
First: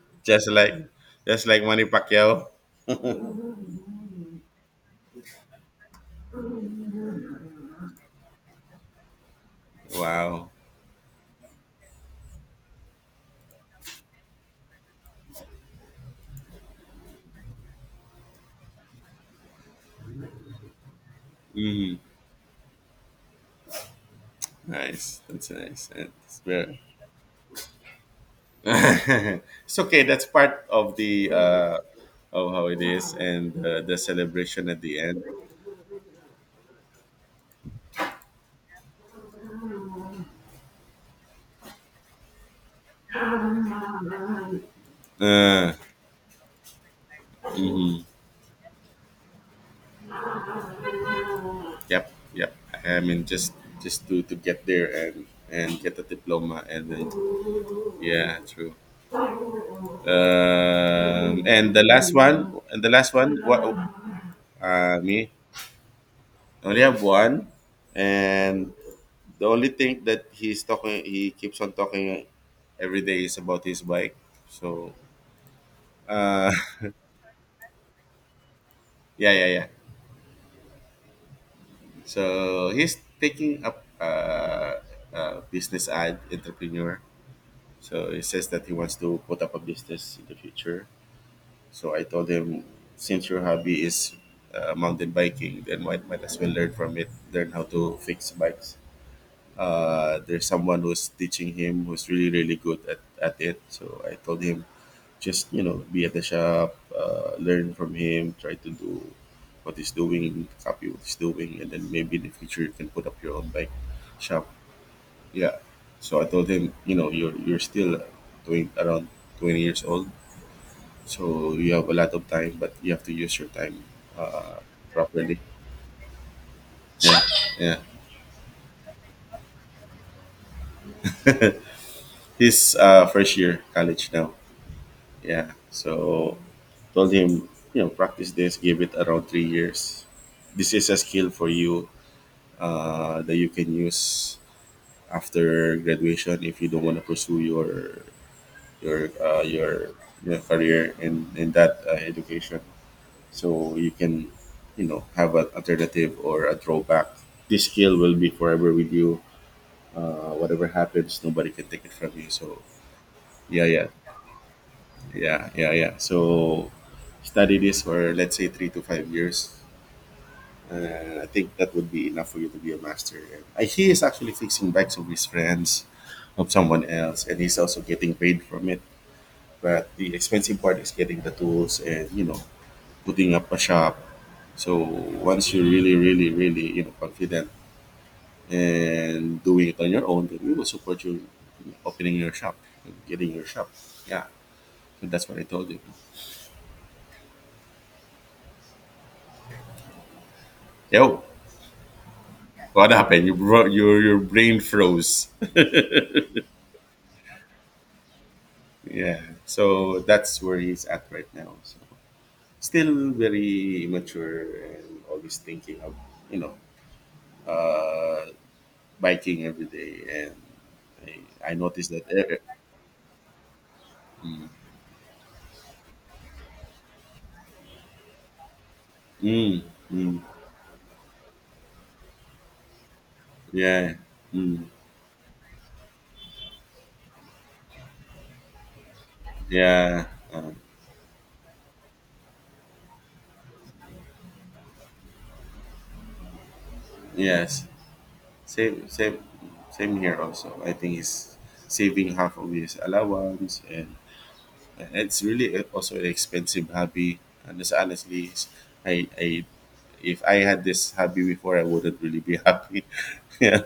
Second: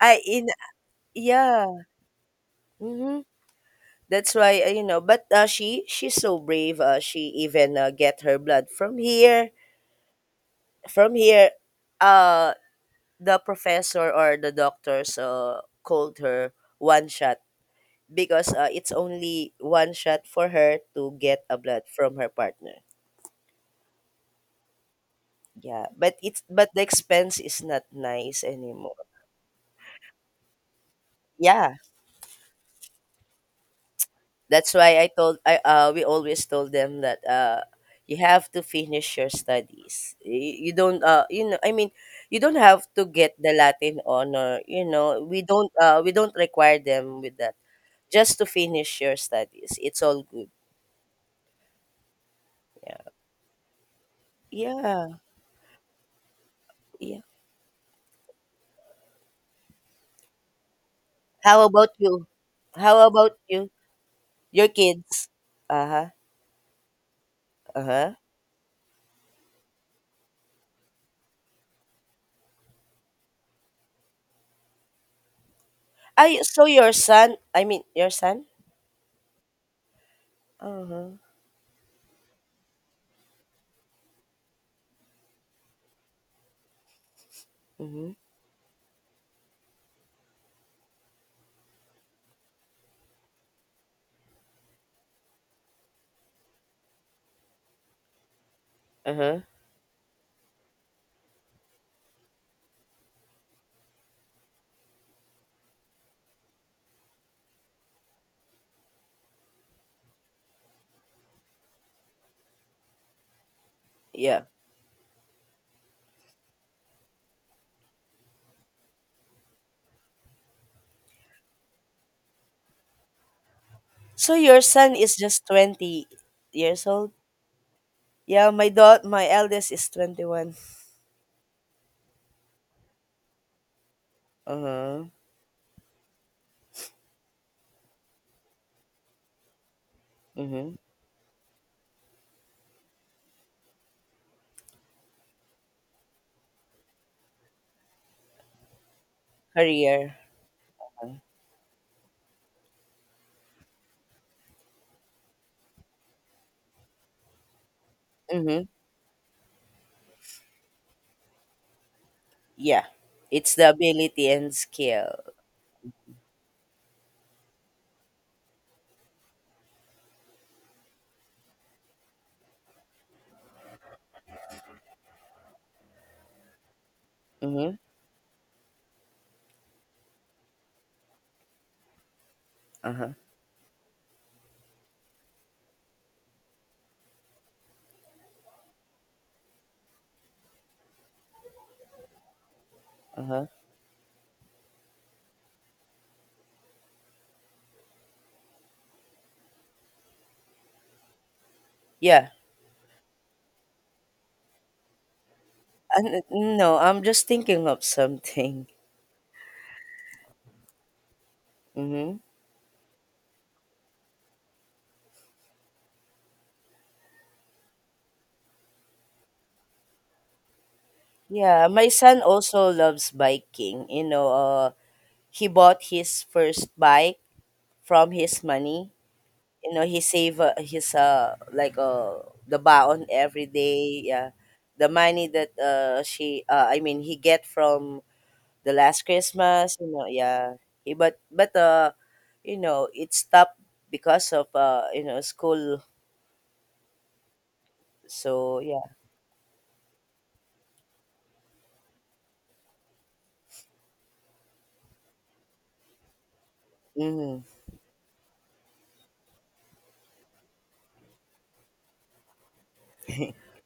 Speaker 2: I in
Speaker 1: just like just like
Speaker 2: yeah,
Speaker 1: Manny Pacquiao.
Speaker 2: mhm. That's why, but, she's so brave, she even, get her blood
Speaker 1: Wow.
Speaker 2: from here, uh, the professor or the doctors, called her one shot, because it's only one shot for her to get a blood
Speaker 1: Mhm.
Speaker 2: from her partner.
Speaker 1: Nice. That's
Speaker 2: Yeah,
Speaker 1: nice.
Speaker 2: but
Speaker 1: That's
Speaker 2: it's but
Speaker 1: very.
Speaker 2: the expense is not nice anymore.
Speaker 1: It's okay. That's part of the
Speaker 2: Yeah,
Speaker 1: of how it is, and the celebration
Speaker 2: that's
Speaker 1: at the
Speaker 2: why I
Speaker 1: end.
Speaker 2: told I we always told them that, you have to finish your studies. You don't, I mean, you don't have to get the Latin honor. You know we
Speaker 1: Uh,
Speaker 2: don't uh we don't require them with that. Just to finish your studies, it's all good.
Speaker 1: Yep, yep. I
Speaker 2: Yeah.
Speaker 1: mean, just to get there
Speaker 2: Yeah,
Speaker 1: and get a diploma, and then
Speaker 2: yeah.
Speaker 1: yeah, true.
Speaker 2: How
Speaker 1: And
Speaker 2: about you?
Speaker 1: and the
Speaker 2: How
Speaker 1: last
Speaker 2: about
Speaker 1: one. What?
Speaker 2: you? Your kids?
Speaker 1: Me.
Speaker 2: Uh-huh,
Speaker 1: I only have one,
Speaker 2: uh-huh.
Speaker 1: and the only thing that he's talking, he keeps on talking every day, is about his bike. So,
Speaker 2: I
Speaker 1: uh,
Speaker 2: so your son, I mean, your son?
Speaker 1: yeah, yeah, yeah.
Speaker 2: Uh-huh.
Speaker 1: So he's taking up business ad entrepreneur.
Speaker 2: Mm-hmm.
Speaker 1: So he says that he wants to put up a business in the future. So I told him, since your hobby is mountain biking, then might as well learn from it. Learn how to fix bikes.
Speaker 2: Uh-huh.
Speaker 1: There's someone who's teaching him who's really, really good at it. So I told him, just, be at the shop, learn from him, try to do what he's doing, copy what he's doing, and then maybe in the future you can put up your own bike
Speaker 2: Yeah.
Speaker 1: shop. Yeah. So I told him, you know, you're still doing around 20 years old, so you have a lot of time, but you have to use your time
Speaker 2: So
Speaker 1: uh,
Speaker 2: your son is
Speaker 1: properly.
Speaker 2: just 20 years old?
Speaker 1: Yeah, yeah.
Speaker 2: Yeah, my daughter, my eldest is 21.
Speaker 1: He's first year college now.
Speaker 2: Uh-huh.
Speaker 1: Yeah. So told him, you know, practice this. Give it around 3 years. This
Speaker 2: Mm-hmm.
Speaker 1: is a skill for you that you can use after graduation if you don't want to pursue your
Speaker 2: Career.
Speaker 1: you career in that education, so you can, you know, have an alternative or a drawback. This skill will be
Speaker 2: Mm-hmm.
Speaker 1: forever with you, whatever happens, nobody can take it from you. So
Speaker 2: Yeah. It's
Speaker 1: yeah,
Speaker 2: the
Speaker 1: yeah,
Speaker 2: ability and skill.
Speaker 1: yeah, yeah, yeah. So study this for, let's say, 3 to 5 years, and I think that would be enough for you to be a master. And he is actually fixing bikes of his friends, of someone else, and he's
Speaker 2: Mm-hmm.
Speaker 1: also getting paid from it. But the expensive part is getting the tools and, you know,
Speaker 2: Uh-huh.
Speaker 1: putting up a shop. So once you're really, really, really, confident and doing it on your own, then we will support you in opening your shop, and getting your
Speaker 2: Uh-huh.
Speaker 1: shop. Yeah, so that's what I told you. Yo,
Speaker 2: Yeah.
Speaker 1: what happened? Your brain froze.
Speaker 2: No, I'm just thinking of something.
Speaker 1: Yeah, so that's where he's at right now. So
Speaker 2: Hmm.
Speaker 1: still very immature and always thinking of, you know uh, biking every day and. I
Speaker 2: Yeah, my
Speaker 1: noticed that.
Speaker 2: son also loves biking. You know,
Speaker 1: Mm,
Speaker 2: uh, he bought his first bike from his money.
Speaker 1: mm,
Speaker 2: He
Speaker 1: mm.
Speaker 2: save, his, like the baon every day.
Speaker 1: Yeah.
Speaker 2: Yeah,
Speaker 1: Mm.
Speaker 2: the money that she, I mean, he get from the last Christmas. You
Speaker 1: Yeah.
Speaker 2: know, yeah.
Speaker 1: Um,
Speaker 2: He, but it stopped because of school.
Speaker 1: yes.
Speaker 2: So yeah.
Speaker 1: Same. Same. Same here. Also, I think he's saving half of his allowance, and it's really also an expensive hobby.
Speaker 2: Mm-hmm.
Speaker 1: And it's honestly, I, I, if I had this hobby before, I wouldn't really be happy. Yeah,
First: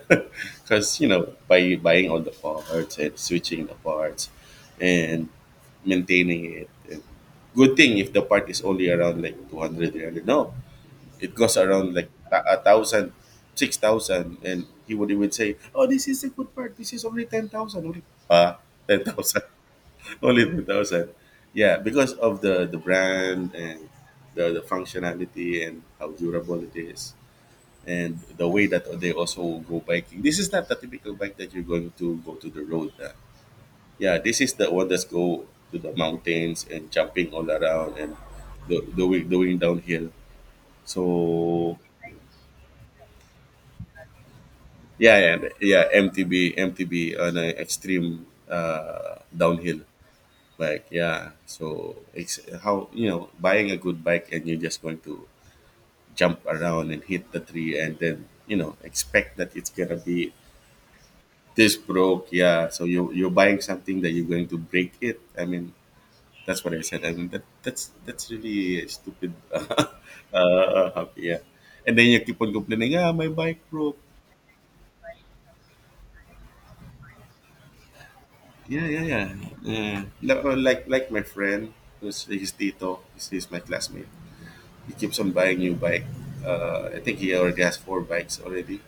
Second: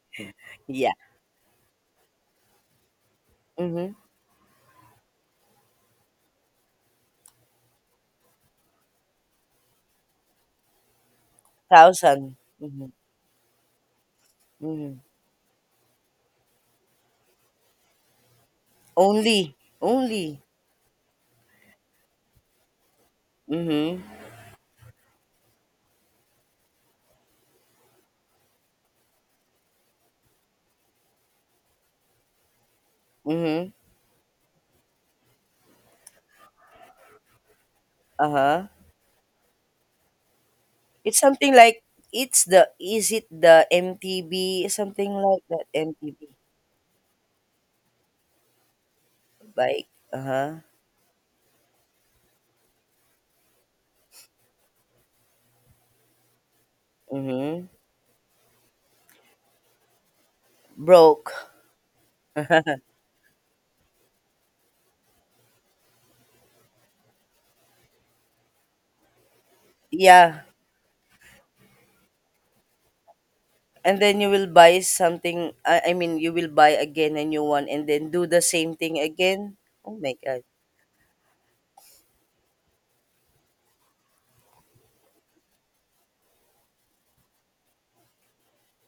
Speaker 2: Yeah.
Speaker 1: because, by buying all the parts and switching the
Speaker 2: Mm-hmm.
Speaker 1: parts, and maintaining it. And good thing if the part is only around like 200. No, it goes around like
Speaker 2: 1,000.
Speaker 1: a
Speaker 2: Mhm,
Speaker 1: thousand, 6,000, and he
Speaker 2: mhm.
Speaker 1: would he would say, "Oh, this is a good part. This is only 10,000, only uh, 10,000,
Speaker 2: Only, only.
Speaker 1: only 10,000." Yeah, because of the brand and
Speaker 2: Mhm,
Speaker 1: the functionality and how durable it is, and the way that they also go biking. This is not the typical bike that you're going to go to the road.
Speaker 2: mhm,
Speaker 1: Yeah, this is the one that's go to the mountains and jumping all around and
Speaker 2: uh-huh.
Speaker 1: doing downhill.
Speaker 2: It's something
Speaker 1: So.
Speaker 2: like it's the is it the MTB? Something
Speaker 1: Yeah, yeah,
Speaker 2: like that,
Speaker 1: yeah.
Speaker 2: MTB
Speaker 1: MTB, MTB on an extreme downhill.
Speaker 2: bike. Uh-huh.
Speaker 1: Like, yeah. So it's how, buying a good bike and you're just going to jump around and hit the
Speaker 2: Mhm.
Speaker 1: tree and then, expect that it's gonna be
Speaker 2: Broke.
Speaker 1: this broke. Yeah. So you're buying something that you're going to break it. I mean, that's what I said. I mean that's really stupid.
Speaker 2: Yeah.
Speaker 1: Yeah. And then you keep on complaining. Ah, my bike broke.
Speaker 2: And then you will buy something, I mean, you will buy again a new one and then do the same
Speaker 1: Yeah,
Speaker 2: thing
Speaker 1: yeah, yeah.
Speaker 2: again. Oh
Speaker 1: Yeah.
Speaker 2: my God.
Speaker 1: Like, like my friend, who's his tito, he's my classmate. He keeps on buying new bike. I think he already has four bikes already.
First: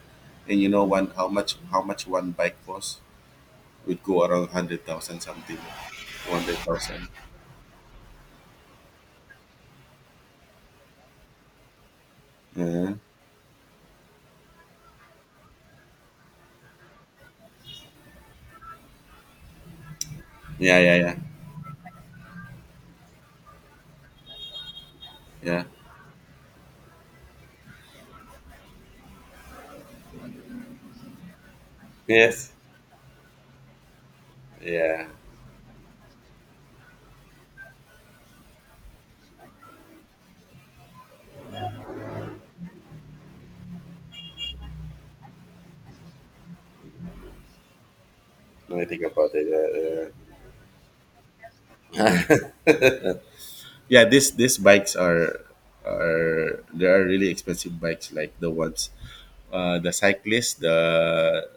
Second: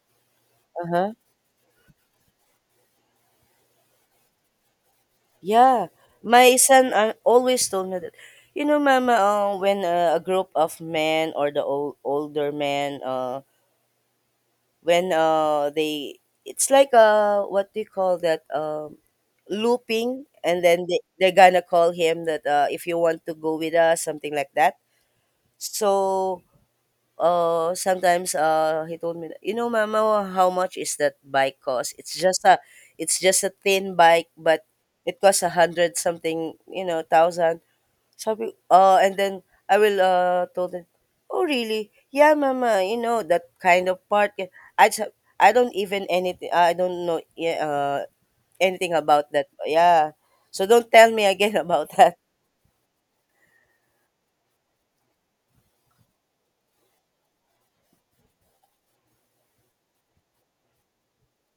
Speaker 1: And you know one
Speaker 2: Uh-huh.
Speaker 1: how much one bike costs? Would go around 100,000 something,
Speaker 2: Yeah,
Speaker 1: one
Speaker 2: my
Speaker 1: hundred
Speaker 2: son,
Speaker 1: thousand.
Speaker 2: always told me that, Mama, when, a group of men or the old, older
Speaker 1: Uh,
Speaker 2: men, when they, it's like, what do you call that, looping, and
Speaker 1: yeah,
Speaker 2: then
Speaker 1: yeah, yeah,
Speaker 2: they're gonna call him that, if you want to go with us, something like that.
Speaker 1: yeah.
Speaker 2: So sometimes he told me that, mama, how much is that bike cost? It's just
Speaker 1: Yes.
Speaker 2: a, it's just a thin bike, but
Speaker 1: Yeah.
Speaker 2: it costs a hundred something, thousand, sabi, and then I will, told him, "Oh really, yeah mama, you know that kind of part, yeah." i just, I don't even anything, I don't know. Yeah,
Speaker 1: Now I
Speaker 2: anything
Speaker 1: think about
Speaker 2: about
Speaker 1: it.
Speaker 2: that.
Speaker 1: Uh, uh,
Speaker 2: Yeah. So don't tell me again about that.
Speaker 1: yeah, this these bikes are really expensive bikes like the ones, the cyclists, the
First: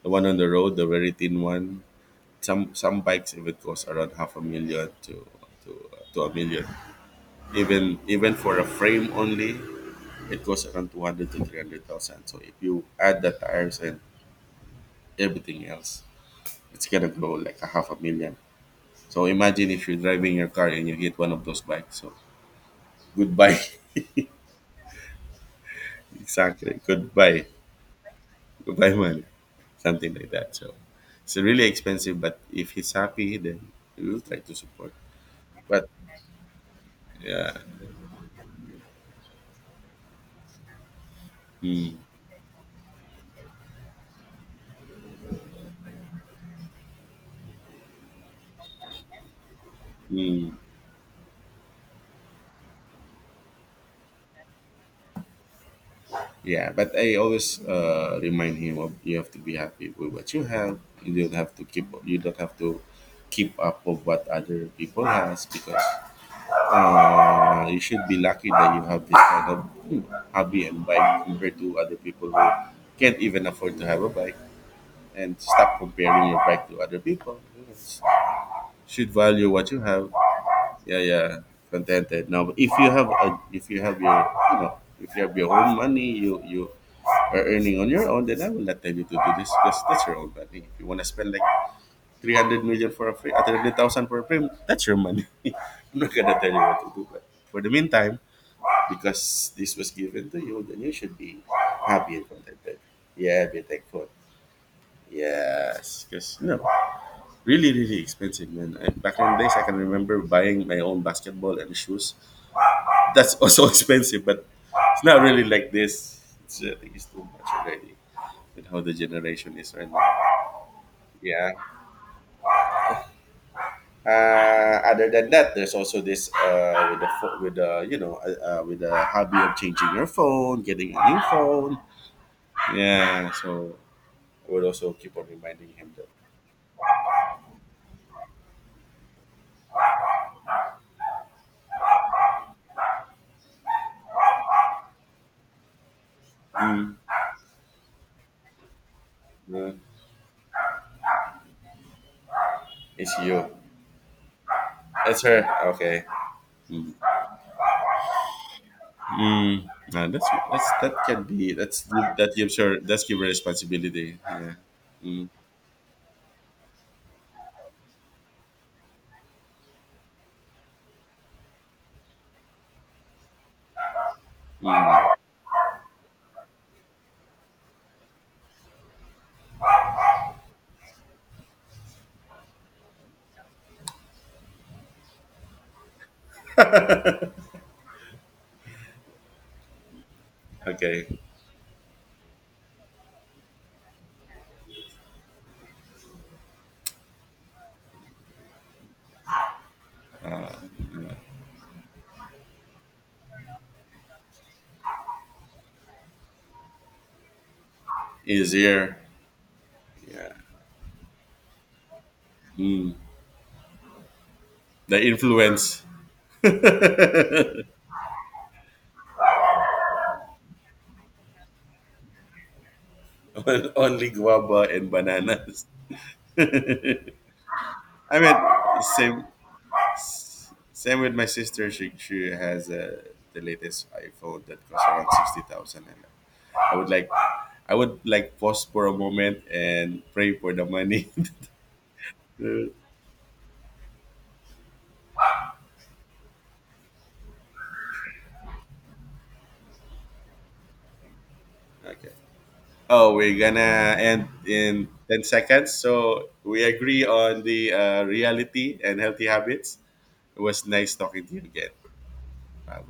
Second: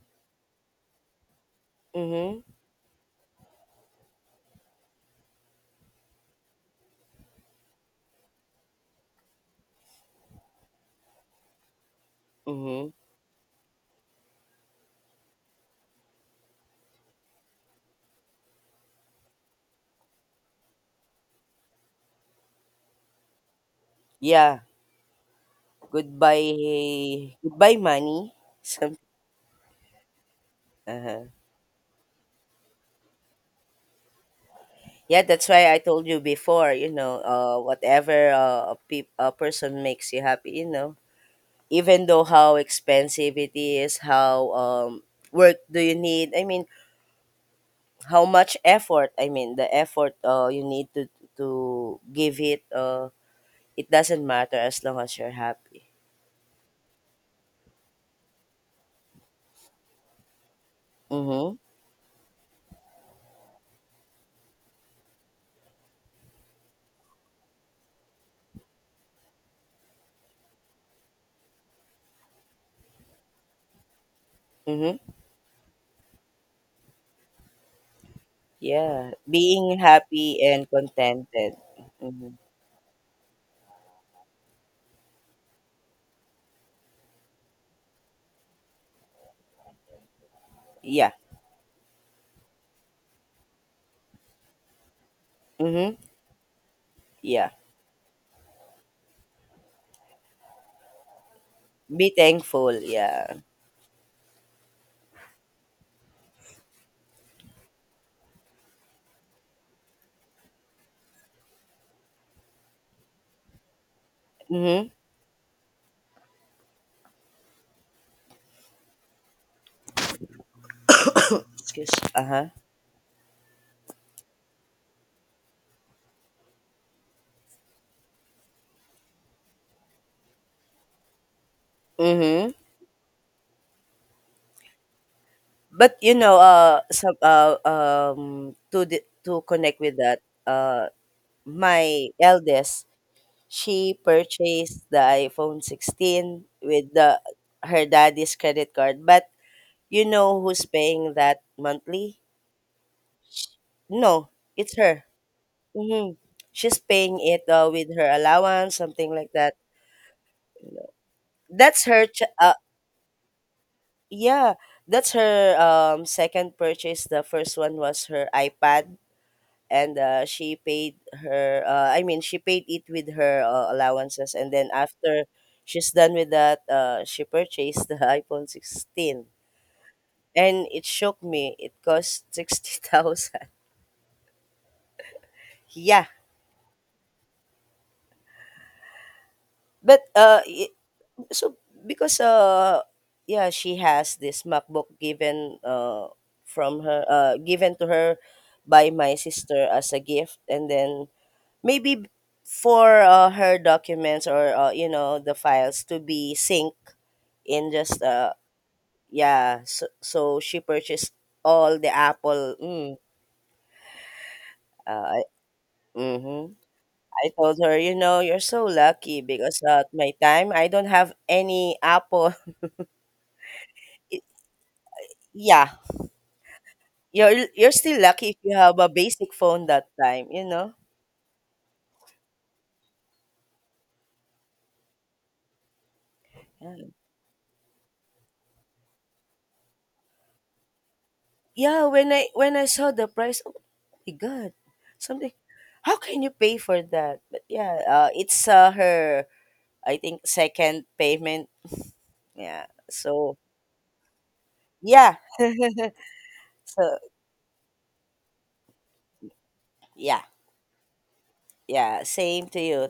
Speaker 1: The one on the road, the very thin one.
Speaker 2: Mm-hmm.
Speaker 1: Some bikes even cost around half a million to to a million. Even for a frame only, it costs around 200 to 300,000. So if you
Speaker 2: Mm-hmm.
Speaker 1: add the tires and everything else, it's gonna go like a half a million. So imagine if you're driving your car and you hit one of those bikes. So goodbye,
Speaker 2: Yeah.
Speaker 1: exactly.
Speaker 2: Goodbye,
Speaker 1: Goodbye,
Speaker 2: goodbye, money.
Speaker 1: goodbye,
Speaker 2: Some
Speaker 1: money. Something like that. So
Speaker 2: Uh-huh.
Speaker 1: it's really expensive, but if he's happy, then we will try to support.
Speaker 2: Yeah, that's why I
Speaker 1: But
Speaker 2: told you before,
Speaker 1: yeah,
Speaker 2: whatever, a person makes you happy.
Speaker 1: mm,
Speaker 2: Even though how expensive it is, how, work do you need? I mean, how much effort? I mean, the effort,
Speaker 1: mm.
Speaker 2: you need to, give it, it doesn't matter as long as you're happy.
Speaker 1: Yeah, but I always, remind him of you have to be happy with what you have. You don't have
Speaker 2: Mhm.
Speaker 1: to keep. You don't have to keep up of what other people has, because, you should be lucky that you have this kind of, hmm, hobby and bike compared to other people who can't even afford to have a bike
Speaker 2: Mhm.
Speaker 1: and stop comparing your bike to other people. You should
Speaker 2: Yeah,
Speaker 1: value what
Speaker 2: being
Speaker 1: you have,
Speaker 2: happy and
Speaker 1: yeah, yeah,
Speaker 2: contented.
Speaker 1: contented.
Speaker 2: Mhm.
Speaker 1: Now if you have a, if you have your you know if you have your own money, you are earning on your own, then I will not tell you to do this, because that's your own money. If you want to
Speaker 2: Yeah.
Speaker 1: spend like 300 million for a frame, 300,000 for a frame, that's your money. I'm
Speaker 2: Mhm.
Speaker 1: not gonna tell you what to do. But
Speaker 2: Yeah.
Speaker 1: for the meantime, because this was given to you, then you should be
Speaker 2: Be
Speaker 1: happy and
Speaker 2: thankful,
Speaker 1: contented.
Speaker 2: yeah.
Speaker 1: Yeah, be thankful. Yes, because, really, really expensive, man. Back in the days, I can remember buying my own basketball and shoes. That's also expensive, but
Speaker 2: Mhm.
Speaker 1: it's not really like this. I think it's too much already with how the generation is right now. Yeah.
Speaker 2: Excuse, uh-huh.
Speaker 1: Other than that, there's also this with the hobby of changing your phone, getting a new phone.
Speaker 2: Mhm.
Speaker 1: Yeah. So I would also keep on reminding
Speaker 2: But,
Speaker 1: him that,
Speaker 2: to connect with that, uh, my eldest, she purchased the iPhone 16 with
Speaker 1: mm,
Speaker 2: the her daddy's credit card. But
Speaker 1: uh,
Speaker 2: you know who's paying that monthly?
Speaker 1: it's you,
Speaker 2: No, it's her.
Speaker 1: it's her. Okay.
Speaker 2: Mhm. She's
Speaker 1: Mm.
Speaker 2: paying it, with her allowance, something like that.
Speaker 1: Mm. Nah, that's that can be,
Speaker 2: That's her.
Speaker 1: that gives her, that's give her responsibility. Yeah.
Speaker 2: Yeah, that's
Speaker 1: Mm.
Speaker 2: her, second purchase. The first one was her iPad, and, she paid her, I mean, she paid it with her, allowances, and then after
Speaker 1: Mm,
Speaker 2: she's done with that, she purchased the iPhone 16, and it shook me. It cost 60,000. Yeah. But
Speaker 1: okay.
Speaker 2: so, because, yeah, she has this MacBook given, from her given to her by my sister as a gift. And then maybe for, her documents or, the files to be synced in, just,
Speaker 1: Is here.
Speaker 2: yeah. so,
Speaker 1: Yeah.
Speaker 2: so she purchased all the apple, mm,
Speaker 1: The
Speaker 2: uh,
Speaker 1: influence
Speaker 2: mm-hmm. I told her, you're so lucky because, at my time I don't have any apple.
Speaker 1: on, only
Speaker 2: Y-
Speaker 1: guava and bananas.
Speaker 2: yeah,
Speaker 1: I
Speaker 2: you're still lucky
Speaker 1: mean,
Speaker 2: if you have a
Speaker 1: same
Speaker 2: basic phone that time, you know.
Speaker 1: same with my sister. She has the latest iPhone that costs around 60,000, and
Speaker 2: Yeah.
Speaker 1: I would like I would like pause for a moment and pray for the money.
Speaker 2: Yeah, when I
Speaker 1: Okay.
Speaker 2: saw the price, oh my god, something. How can you pay for that? But yeah, it's, her. I think second payment. Yeah.
Speaker 1: Oh,
Speaker 2: So
Speaker 1: we're gonna end in
Speaker 2: yeah.
Speaker 1: 10 seconds. So we
Speaker 2: So
Speaker 1: agree on the reality and healthy habits.
Speaker 2: yeah,
Speaker 1: It was nice talking to you again.
Speaker 2: yeah. Same to
Speaker 1: Bye.
Speaker 2: you.